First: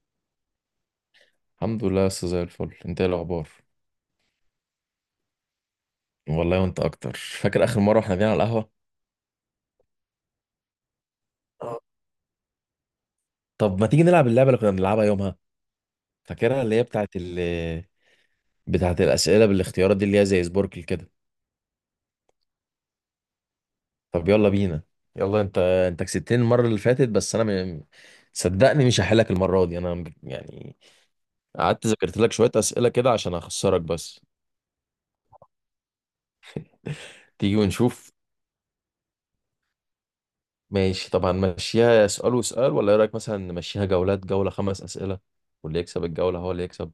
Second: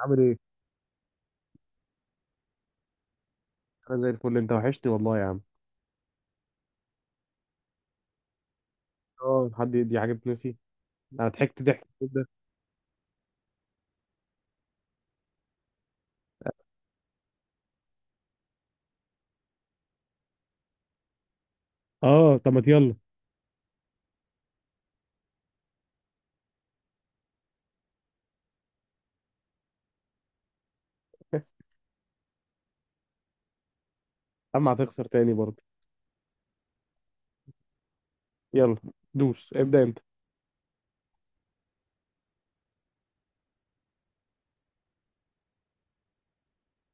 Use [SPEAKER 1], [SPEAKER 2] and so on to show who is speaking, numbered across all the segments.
[SPEAKER 1] عامل ايه؟
[SPEAKER 2] الحمد لله يا أستاذ، زي الفل. انت ايه الاخبار؟
[SPEAKER 1] انا زي الفل، انت وحشتي والله يا عم.
[SPEAKER 2] والله وانت اكتر. فاكر اخر مره احنا قاعدين على القهوه؟
[SPEAKER 1] اه، حد دي حاجه بتنسي؟ انا ضحكت
[SPEAKER 2] آه.
[SPEAKER 1] ضحك كده.
[SPEAKER 2] طب ما تيجي نلعب اللعبه اللي كنا بنلعبها يومها؟ فاكرها؟ اللي هي بتاعت بتاعت الاسئله بالاختيارات دي، اللي هي زي سبوركل كده.
[SPEAKER 1] اه، طب ما يلا.
[SPEAKER 2] طب يلا بينا. يلا، انت كسبتني المره اللي فاتت بس انا صدقني مش هحلك المره دي انا يعني. قعدت ذاكرت لك شويه اسئله كده عشان اخسرك بس.
[SPEAKER 1] اما هتخسر تاني برضه.
[SPEAKER 2] تيجي ونشوف.
[SPEAKER 1] يلا، دوس ابدا انت.
[SPEAKER 2] ماشي، طب هنمشيها سؤال وسؤال ولا ايه رايك؟ مثلا نمشيها جولات، جوله خمس اسئله واللي يكسب الجوله هو اللي يكسب.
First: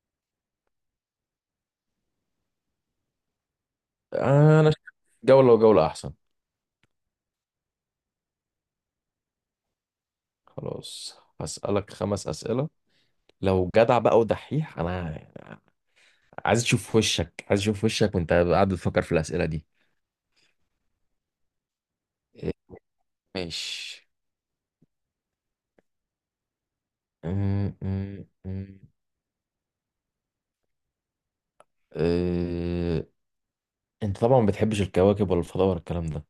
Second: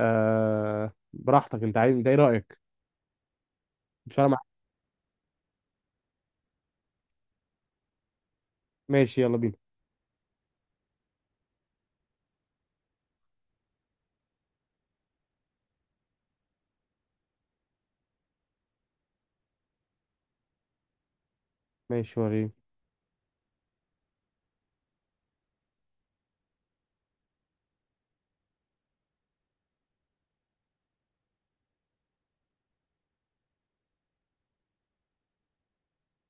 [SPEAKER 1] آه، براحتك. انت ايه رايك؟ مش انا مع...
[SPEAKER 2] انا شايف جولة وجولة احسن.
[SPEAKER 1] ماشي يلا بينا.
[SPEAKER 2] خلاص، هسألك خمس أسئلة لو جدع بقى ودحيح. انا عايز اشوف وشك، عايز اشوف وشك وانت قاعد بتفكر في الأسئلة دي.
[SPEAKER 1] ماشي وريني.
[SPEAKER 2] إيه، ماشي. أم- أم- أم. أه، انت طبعا ما بتحبش الكواكب ولا الفضاء ولا الكلام ده.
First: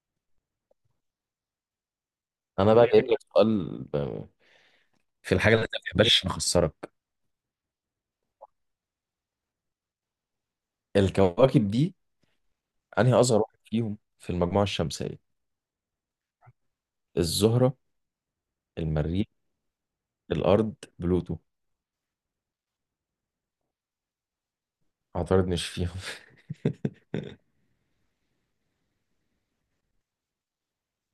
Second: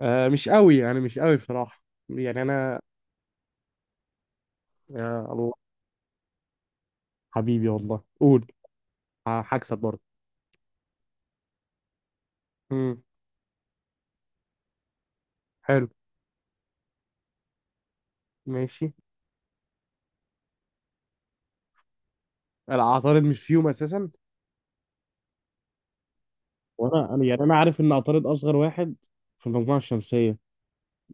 [SPEAKER 1] آه، مش قوي يعني، مش قوي بصراحه. يعني
[SPEAKER 2] انا
[SPEAKER 1] انا.
[SPEAKER 2] بقى جايب لك سؤال
[SPEAKER 1] يا
[SPEAKER 2] في الحاجة
[SPEAKER 1] الله.
[SPEAKER 2] اللي انت ما بتحبهاش نخسرك.
[SPEAKER 1] حبيبي والله قول. هكسب برضه.
[SPEAKER 2] الكواكب دي،
[SPEAKER 1] امم.
[SPEAKER 2] انهي اصغر واحد فيهم في المجموعة الشمسية؟
[SPEAKER 1] حلو.
[SPEAKER 2] الزهرة،
[SPEAKER 1] ماشي.
[SPEAKER 2] المريخ، الارض، بلوتو.
[SPEAKER 1] العطارد مش فيهم اساسا.
[SPEAKER 2] اعترضنيش فيهم.
[SPEAKER 1] وانا يعني، انا عارف ان عطارد اصغر واحد في المجموعه الشمسيه،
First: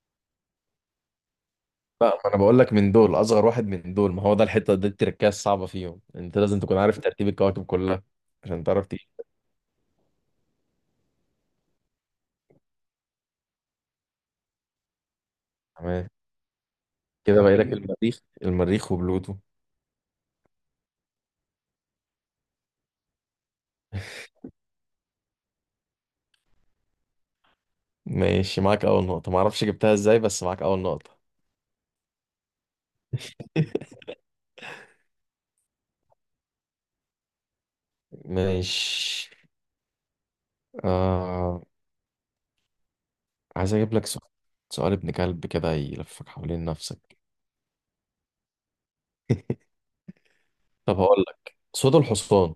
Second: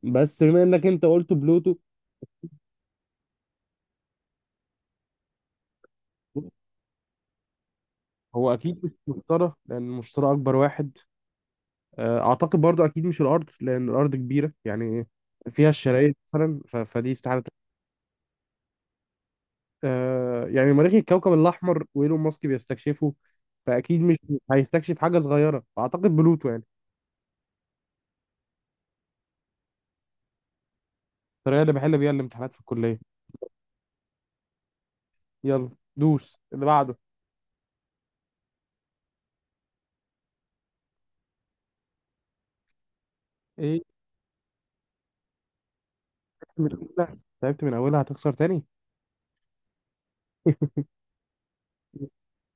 [SPEAKER 1] بس بما انك انت قلت بلوتو.
[SPEAKER 2] لا، ما انا بقول لك من دول اصغر واحد، من دول. ما هو ده الحته دي التركية الصعبه فيهم، انت لازم تكون عارف ترتيب الكواكب كلها
[SPEAKER 1] هو
[SPEAKER 2] عشان
[SPEAKER 1] اكيد
[SPEAKER 2] تعرف
[SPEAKER 1] مش
[SPEAKER 2] تيجي.
[SPEAKER 1] مشترى، لان المشترى اكبر واحد. اعتقد برضو اكيد مش الارض، لان الارض كبيره يعني، فيها
[SPEAKER 2] تمام،
[SPEAKER 1] الشرايط مثلا، فدي استحاله.
[SPEAKER 2] كده باقي لك المريخ، وبلوتو.
[SPEAKER 1] يعني مريخ الكوكب الاحمر، وايلون ماسك بيستكشفه، فاكيد مش هيستكشف حاجه صغيره، فاعتقد بلوتو يعني.
[SPEAKER 2] ماشي، معاك اول نقطه. ما اعرفش جبتها ازاي بس معاك اول نقطه.
[SPEAKER 1] الطريقه اللي بحل بيها الامتحانات في الكليه. يلا، دوس اللي بعده.
[SPEAKER 2] ماشي. آه... عايز
[SPEAKER 1] ايه؟
[SPEAKER 2] اجيب لك سؤال، سؤال ابن كلب كده يلفك حوالين
[SPEAKER 1] من
[SPEAKER 2] نفسك.
[SPEAKER 1] اولها تعبت، من اولها هتخسر تاني.
[SPEAKER 2] طب هقول لك صوت الحصان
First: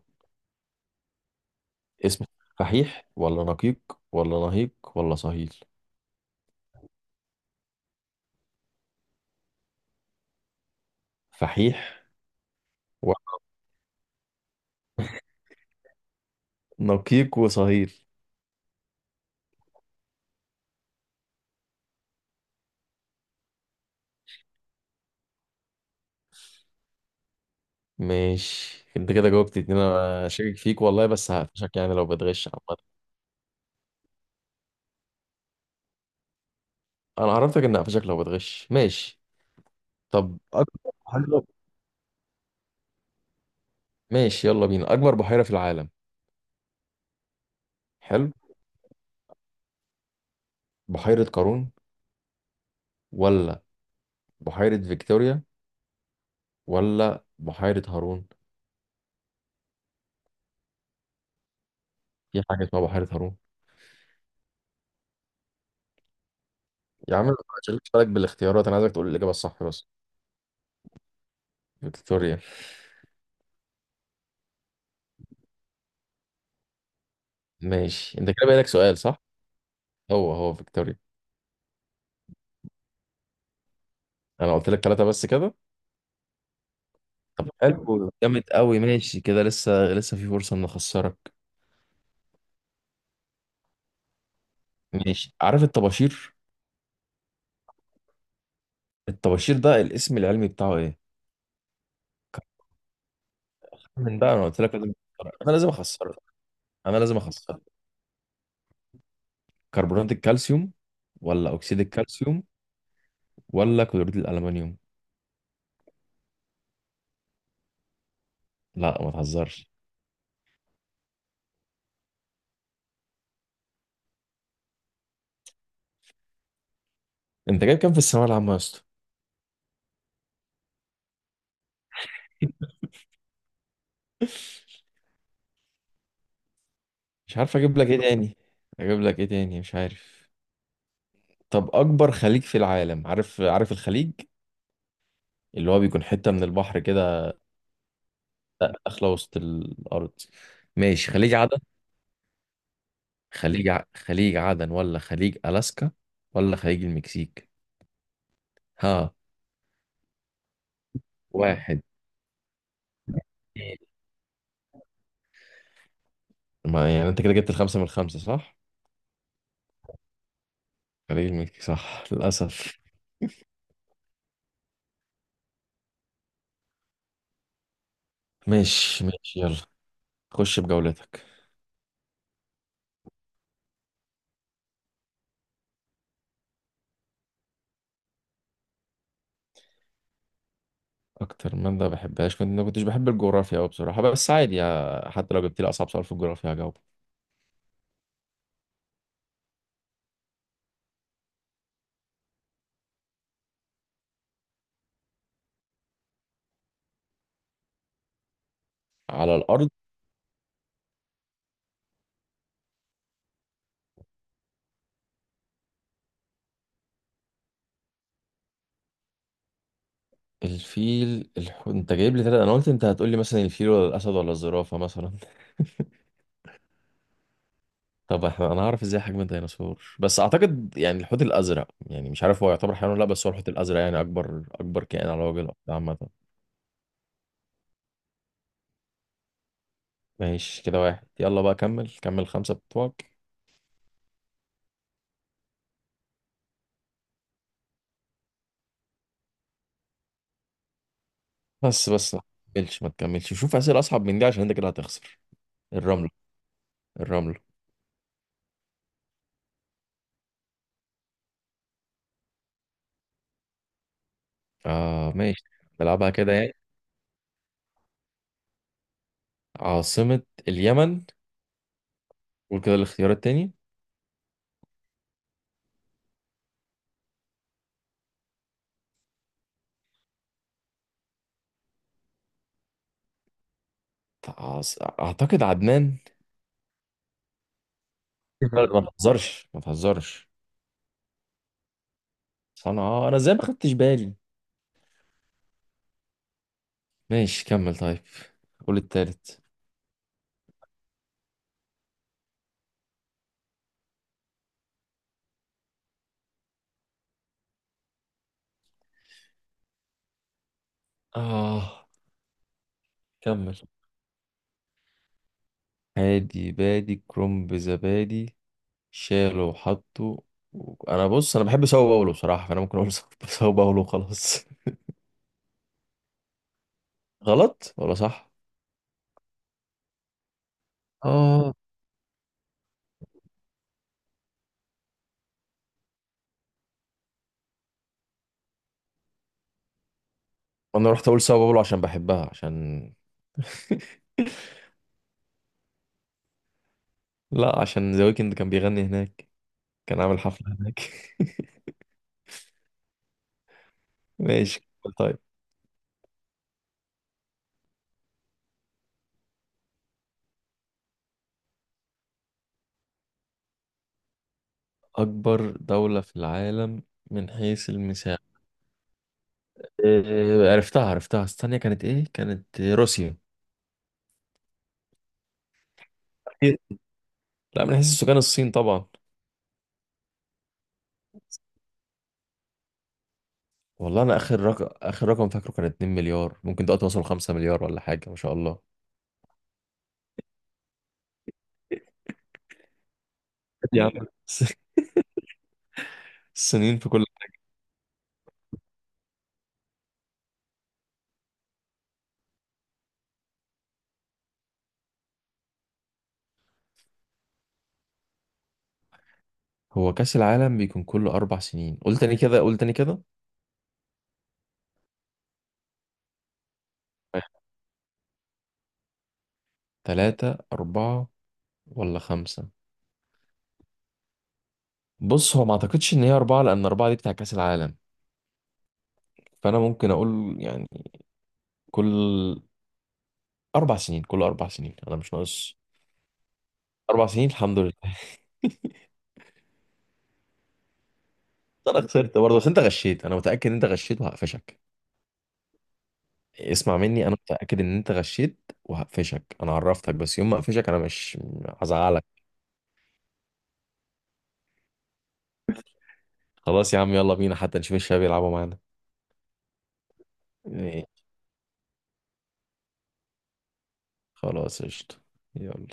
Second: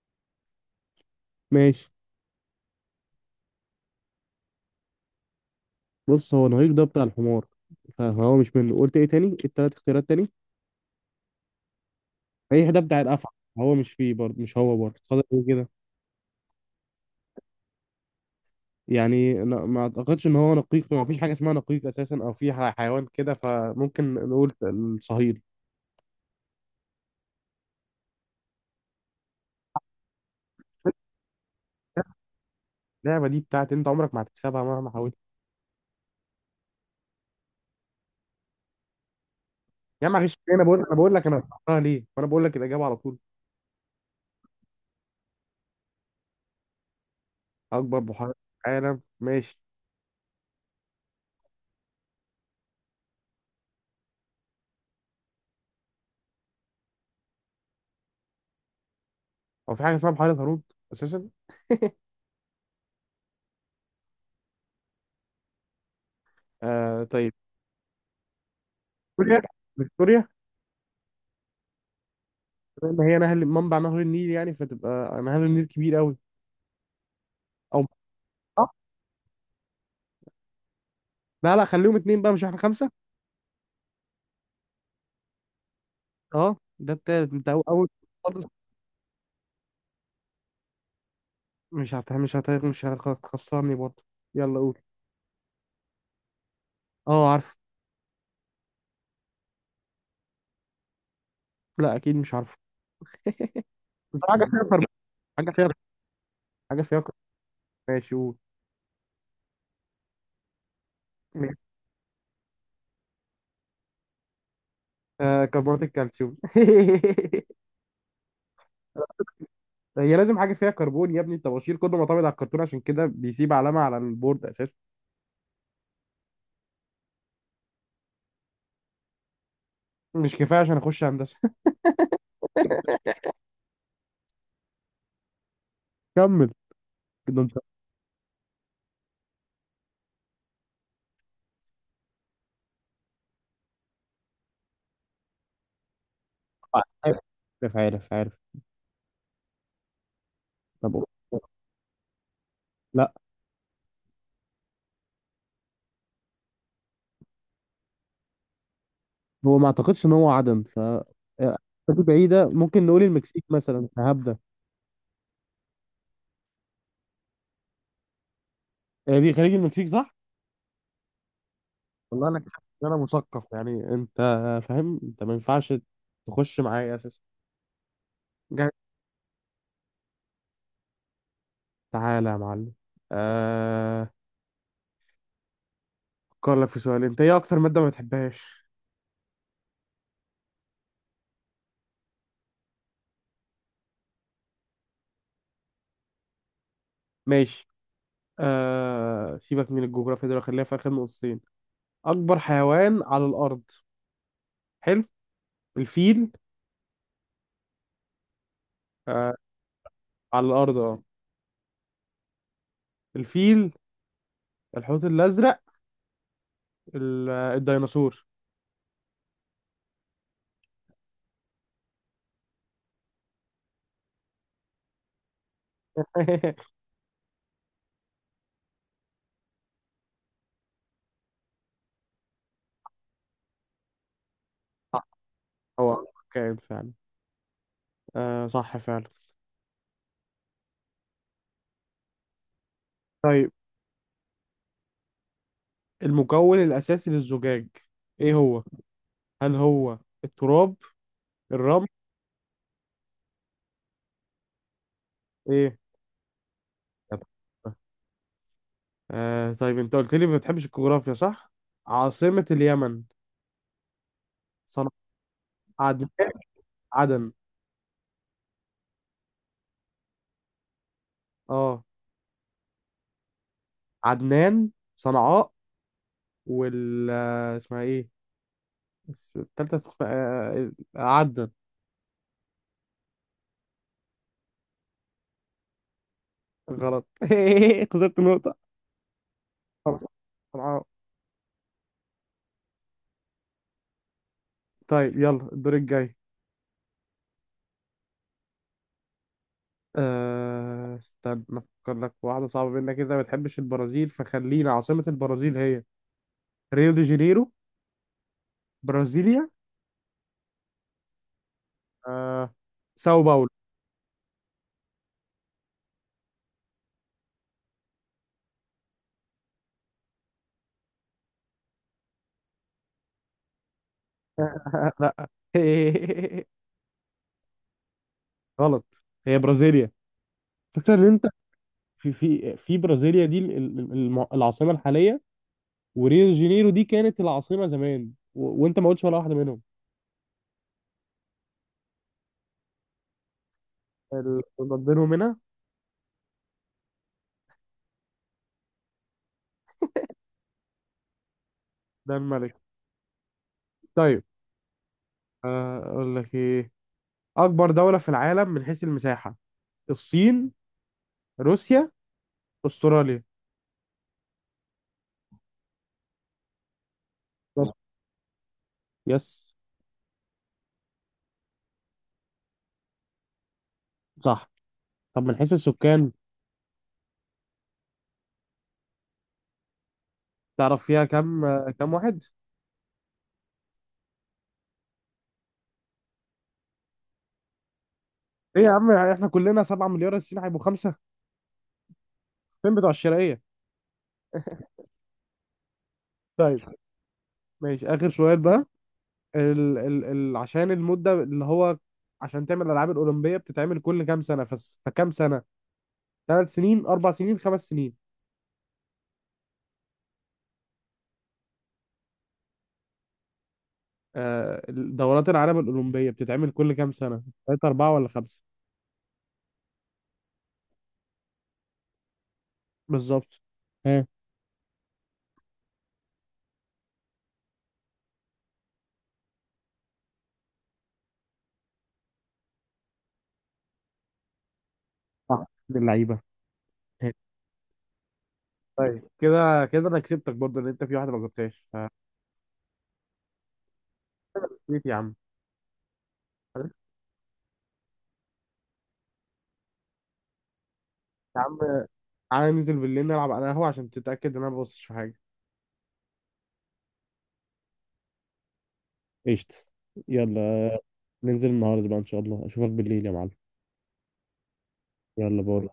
[SPEAKER 1] ماشي.
[SPEAKER 2] اسمه فحيح، ولا نقيق، ولا نهيق، ولا صهيل؟
[SPEAKER 1] بص، هو نهيق ده بتاع الحمار، فهو مش منه. قلت ايه تاني؟ التلات اختيارات تاني.
[SPEAKER 2] فحيح،
[SPEAKER 1] ايه ده؟ بتاع الافعى. هو مش فيه برضه، مش هو برضه. فاضل ايه كده؟
[SPEAKER 2] نقيق وصهيل.
[SPEAKER 1] يعني أنا ما اعتقدش ان هو نقيق، ما فيش حاجه اسمها نقيق اساسا، او في حيوان كده، فممكن نقول الصهيل.
[SPEAKER 2] ماشي، انت كده جاوبت اتنين. انا شاكك فيك والله، بس هقفشك يعني لو بتغش عامة.
[SPEAKER 1] اللعبه دي بتاعت انت، عمرك ما هتكسبها مهما حاولت.
[SPEAKER 2] انا عرفتك ان هقفشك لو بتغش، ماشي.
[SPEAKER 1] يا عم معلش،
[SPEAKER 2] طب اكبر
[SPEAKER 1] انا بقول لك انا
[SPEAKER 2] بحيرة.
[SPEAKER 1] اخترتها ليه، وانا بقول لك الاجابه على طول.
[SPEAKER 2] ماشي يلا بينا، اكبر بحيرة في العالم.
[SPEAKER 1] اكبر بحيره
[SPEAKER 2] حلو،
[SPEAKER 1] في العالم. ماشي.
[SPEAKER 2] بحيرة قارون، ولا بحيرة فيكتوريا، ولا بحيرة هارون؟
[SPEAKER 1] هو في حاجه اسمها بحيره هارون اساسا؟
[SPEAKER 2] في حاجة اسمها بحيرة هارون.
[SPEAKER 1] آه
[SPEAKER 2] يا عم،
[SPEAKER 1] طيب.
[SPEAKER 2] ما تشغلش بالك بالاختيارات، انا عايزك تقول الإجابة
[SPEAKER 1] فيكتوريا،
[SPEAKER 2] الصح بس.
[SPEAKER 1] فيكتوريا.
[SPEAKER 2] فيكتوريا.
[SPEAKER 1] لان هي نهر، منبع نهر النيل يعني، فتبقى نهر النيل كبير قوي. او
[SPEAKER 2] ماشي، انت كده بقى لك
[SPEAKER 1] آه،
[SPEAKER 2] سؤال صح. هو فيكتوريا.
[SPEAKER 1] لا، لا، خليهم اتنين بقى، مش احنا خمسه؟
[SPEAKER 2] انا قلت لك ثلاثة بس كده.
[SPEAKER 1] اه ده التالت، انت
[SPEAKER 2] طب
[SPEAKER 1] اول.
[SPEAKER 2] حلو، جامد
[SPEAKER 1] خالص.
[SPEAKER 2] قوي. ماشي كده، لسه لسه في فرصة ان اخسرك.
[SPEAKER 1] مش هتخسرني برضه. يلا قول.
[SPEAKER 2] ماشي، عارف الطباشير؟
[SPEAKER 1] اه، عارفه.
[SPEAKER 2] الطباشير ده الاسم العلمي بتاعه ايه؟
[SPEAKER 1] لا، اكيد مش عارفه.
[SPEAKER 2] من
[SPEAKER 1] بس
[SPEAKER 2] ده
[SPEAKER 1] حاجه
[SPEAKER 2] انا قلت
[SPEAKER 1] فيها
[SPEAKER 2] لك لازم اخسرك، انا
[SPEAKER 1] حاجه
[SPEAKER 2] لازم
[SPEAKER 1] فيها
[SPEAKER 2] اخسرك،
[SPEAKER 1] حاجه
[SPEAKER 2] انا
[SPEAKER 1] فيها
[SPEAKER 2] لازم اخسرك.
[SPEAKER 1] ماشي قول.
[SPEAKER 2] كربونات الكالسيوم، ولا
[SPEAKER 1] ماشي.
[SPEAKER 2] اكسيد الكالسيوم، ولا كلوريد الالمنيوم؟
[SPEAKER 1] آه، كربونات الكالسيوم.
[SPEAKER 2] لا ما تهزرش.
[SPEAKER 1] هي لازم حاجه فيها كربون يا ابني، الطباشير كله معتمد على الكرتون، عشان كده بيسيب علامه على البورد اساسا.
[SPEAKER 2] انت جايب كام في الثانوية العامة يا اسطى؟
[SPEAKER 1] مش كفايه عشان اخش هندسه. كمل.
[SPEAKER 2] مش
[SPEAKER 1] كده
[SPEAKER 2] عارف
[SPEAKER 1] انت.
[SPEAKER 2] اجيب لك ايه تاني، اجيب لك ايه تاني مش عارف. طب اكبر خليج في العالم؟ عارف، عارف الخليج اللي هو بيكون حتة من البحر كده
[SPEAKER 1] عارف، عارف، عارف.
[SPEAKER 2] داخله وسط الارض؟
[SPEAKER 1] طب قول.
[SPEAKER 2] ماشي، خليج عدن،
[SPEAKER 1] لا،
[SPEAKER 2] خليج عدن، ولا خليج الاسكا، ولا خليج المكسيك؟ ها؟
[SPEAKER 1] هو ما اعتقدش ان هو عدم، ف
[SPEAKER 2] واحد،
[SPEAKER 1] دي بعيده. ممكن نقول المكسيك
[SPEAKER 2] اتنين.
[SPEAKER 1] مثلا، هبدا.
[SPEAKER 2] ما يعني انت كده جبت الخمسه من الخمسه صح.
[SPEAKER 1] هي دي خليج المكسيك صح؟
[SPEAKER 2] خليج المكسيك صح،
[SPEAKER 1] والله انا حاسس
[SPEAKER 2] للاسف.
[SPEAKER 1] ان انا مثقف يعني، انت فاهم؟ انت ما ينفعش تخش معايا اساسا. جاي.
[SPEAKER 2] ماشي ماشي، يلا خش بجولتك.
[SPEAKER 1] تعالى يا معلم. آه... افكر لك في سؤال. انت ايه اكتر مادة ما بتحبهاش؟
[SPEAKER 2] اكتر ماده بحبهاش، كنت ما كنتش بحب الجغرافيا قوي بصراحه، بس عادي يا... حتى لو جبت لي اصعب سؤال في الجغرافيا هجاوبه.
[SPEAKER 1] ماشي. سيبك من الجغرافيا دول، خليها في اخر نقطتين. اكبر حيوان على الارض. حلو. الفيل. آه...
[SPEAKER 2] على الارض.
[SPEAKER 1] على الارض، اه. الفيل، الحوت الازرق، الديناصور.
[SPEAKER 2] الفيل، انت جايب لي ثلاثة. انا قلت انت هتقول لي مثلا الفيل ولا الاسد ولا الزرافه مثلا. طب احنا انا هعرف ازاي حجم الديناصور؟ بس اعتقد يعني الحوت الازرق، يعني مش عارف هو يعتبر حيوان ولا لا، بس هو الحوت الازرق يعني اكبر
[SPEAKER 1] صح.
[SPEAKER 2] كائن على وجه الارض عامه.
[SPEAKER 1] هو كائن فعلا. صح فعلا.
[SPEAKER 2] ماشي كده واحد. يلا بقى كمل، كمل خمسه بتوعك.
[SPEAKER 1] طيب. المكون الأساسي للزجاج، إيه هو؟ هل هو التراب؟ الرمل؟
[SPEAKER 2] بس ما تكملش شوف اسئله اصعب من دي عشان انت كده هتخسر.
[SPEAKER 1] إيه؟
[SPEAKER 2] الرمله،
[SPEAKER 1] طب،
[SPEAKER 2] الرمله.
[SPEAKER 1] آه طيب، أنت قلت لي ما بتحبش الجغرافيا صح؟ عاصمة اليمن. صنع
[SPEAKER 2] اه ماشي.
[SPEAKER 1] عدن.
[SPEAKER 2] نلعبها كده يعني.
[SPEAKER 1] عدن.
[SPEAKER 2] عاصمه اليمن.
[SPEAKER 1] أه.
[SPEAKER 2] قول كده الاختيار التاني.
[SPEAKER 1] عدنان. صنعاء. وال آه، اسمها إيه؟ التالتة اسمها عدن.
[SPEAKER 2] اعتقد عدنان.
[SPEAKER 1] غلط. خسرت نقطة.
[SPEAKER 2] لا، ما تهزرش، ما تهزرش.
[SPEAKER 1] صنعاء.
[SPEAKER 2] صنعاء، انا ازاي ما خدتش بالي؟
[SPEAKER 1] طيب، يلا الدور الجاي.
[SPEAKER 2] ماشي كمل، طيب. قول التالت.
[SPEAKER 1] استنى، افكر لك واحدة صعبة منك كده. ما بتحبش البرازيل، فخلينا عاصمة البرازيل هي: ريو دي جانيرو، برازيليا،
[SPEAKER 2] آه
[SPEAKER 1] أه... ساو باولو.
[SPEAKER 2] كمل. هادي بادي كرنب زبادي، شاله وحطه. انا بص، انا بحب ساو باولو بصراحه، فانا ممكن اقول ساو باولو وخلاص.
[SPEAKER 1] لا.
[SPEAKER 2] غلط ولا صح؟
[SPEAKER 1] غلط، هي برازيليا. فكرة ان انت،
[SPEAKER 2] آه.
[SPEAKER 1] في برازيليا دي العاصمة الحالية، وريو دي جانيرو دي كانت العاصمة زمان، وانت ما قلتش ولا واحدة منهم.
[SPEAKER 2] انا رحت اقول ساو باولو عشان بحبها، عشان
[SPEAKER 1] اللي بينهم هنا.
[SPEAKER 2] لا، عشان ذا ويكند كان بيغني هناك، كان عامل حفله هناك.
[SPEAKER 1] ده الملك. طيب.
[SPEAKER 2] ماشي، طيب.
[SPEAKER 1] اقول لك ايه. اكبر دولة في العالم من حيث المساحة. الصين، روسيا، استراليا؟
[SPEAKER 2] اكبر دوله في العالم من حيث
[SPEAKER 1] بالظبط.
[SPEAKER 2] المساحه.
[SPEAKER 1] يس.
[SPEAKER 2] إيه، عرفتها عرفتها، استنى كانت ايه؟ كانت روسيا.
[SPEAKER 1] صح. طب، من حيث السكان؟
[SPEAKER 2] إيه؟ لا، من حيث السكان الصين طبعا.
[SPEAKER 1] تعرف فيها كام؟ كام واحد؟
[SPEAKER 2] والله انا اخر رقم، اخر رقم فاكره كان 2 مليار، ممكن دلوقتي وصلوا 5 مليار ولا حاجه، ما شاء الله.
[SPEAKER 1] ايه يا عم، احنا كلنا 7 مليار، الصين هيبقوا خمسة؟ فين بتوع الشرقية.
[SPEAKER 2] يا عم.
[SPEAKER 1] طيب.
[SPEAKER 2] السنين في كل.
[SPEAKER 1] ماشي، اخر سؤال بقى. ال ال ال عشان المدة اللي هو، عشان تعمل الالعاب الاولمبية بتتعمل كل كام سنة، فكام سنة؟ 3 سنين، 4 سنين، 5 سنين؟
[SPEAKER 2] هو كاس العالم بيكون كل اربع سنين، قلت تاني كده، قلت تاني كده.
[SPEAKER 1] دورات العالم الاولمبية بتتعمل كل كام سنة؟ ثلاثة، اربعة، ولا خمسة؟
[SPEAKER 2] ثلاثة، أربعة، ولا خمسة؟
[SPEAKER 1] بالظبط. ها.
[SPEAKER 2] بص، هو ما أعتقدش إن هي أربعة، لأن أربعة دي بتاع كأس العالم، فأنا ممكن أقول يعني كل أربع سنين كل أربع سنين، أنا مش
[SPEAKER 1] صح،
[SPEAKER 2] ناقص.
[SPEAKER 1] من اللعيبه.
[SPEAKER 2] أربع سنين، الحمد لله.
[SPEAKER 1] طيب، كده انا كسبتك برضه، ان انت في واحده ما جبتهاش.
[SPEAKER 2] أنا خسرت برضه بس أنت غشيت، أنا متأكد إن أنت غشيت وهقفشك.
[SPEAKER 1] فكسبت يا عم. خلاص
[SPEAKER 2] اسمع مني، انا متاكد ان انت غشيت وهقفشك. انا عرفتك، بس يوم ما اقفشك انا مش
[SPEAKER 1] يا عم،
[SPEAKER 2] هزعلك.
[SPEAKER 1] تعالى ننزل بالليل نلعب انا قهوه، عشان تتاكد ان انا ما ببصش في حاجه.
[SPEAKER 2] خلاص يا عم، يلا بينا، حتى نشوف الشباب يلعبوا معانا.
[SPEAKER 1] قشطة. يلا.
[SPEAKER 2] إيه،
[SPEAKER 1] ننزل النهاردة بقى، إن شاء الله أشوفك بالليل يا معلم.
[SPEAKER 2] خلاص قشطة.
[SPEAKER 1] يلا،
[SPEAKER 2] يلا
[SPEAKER 1] باي.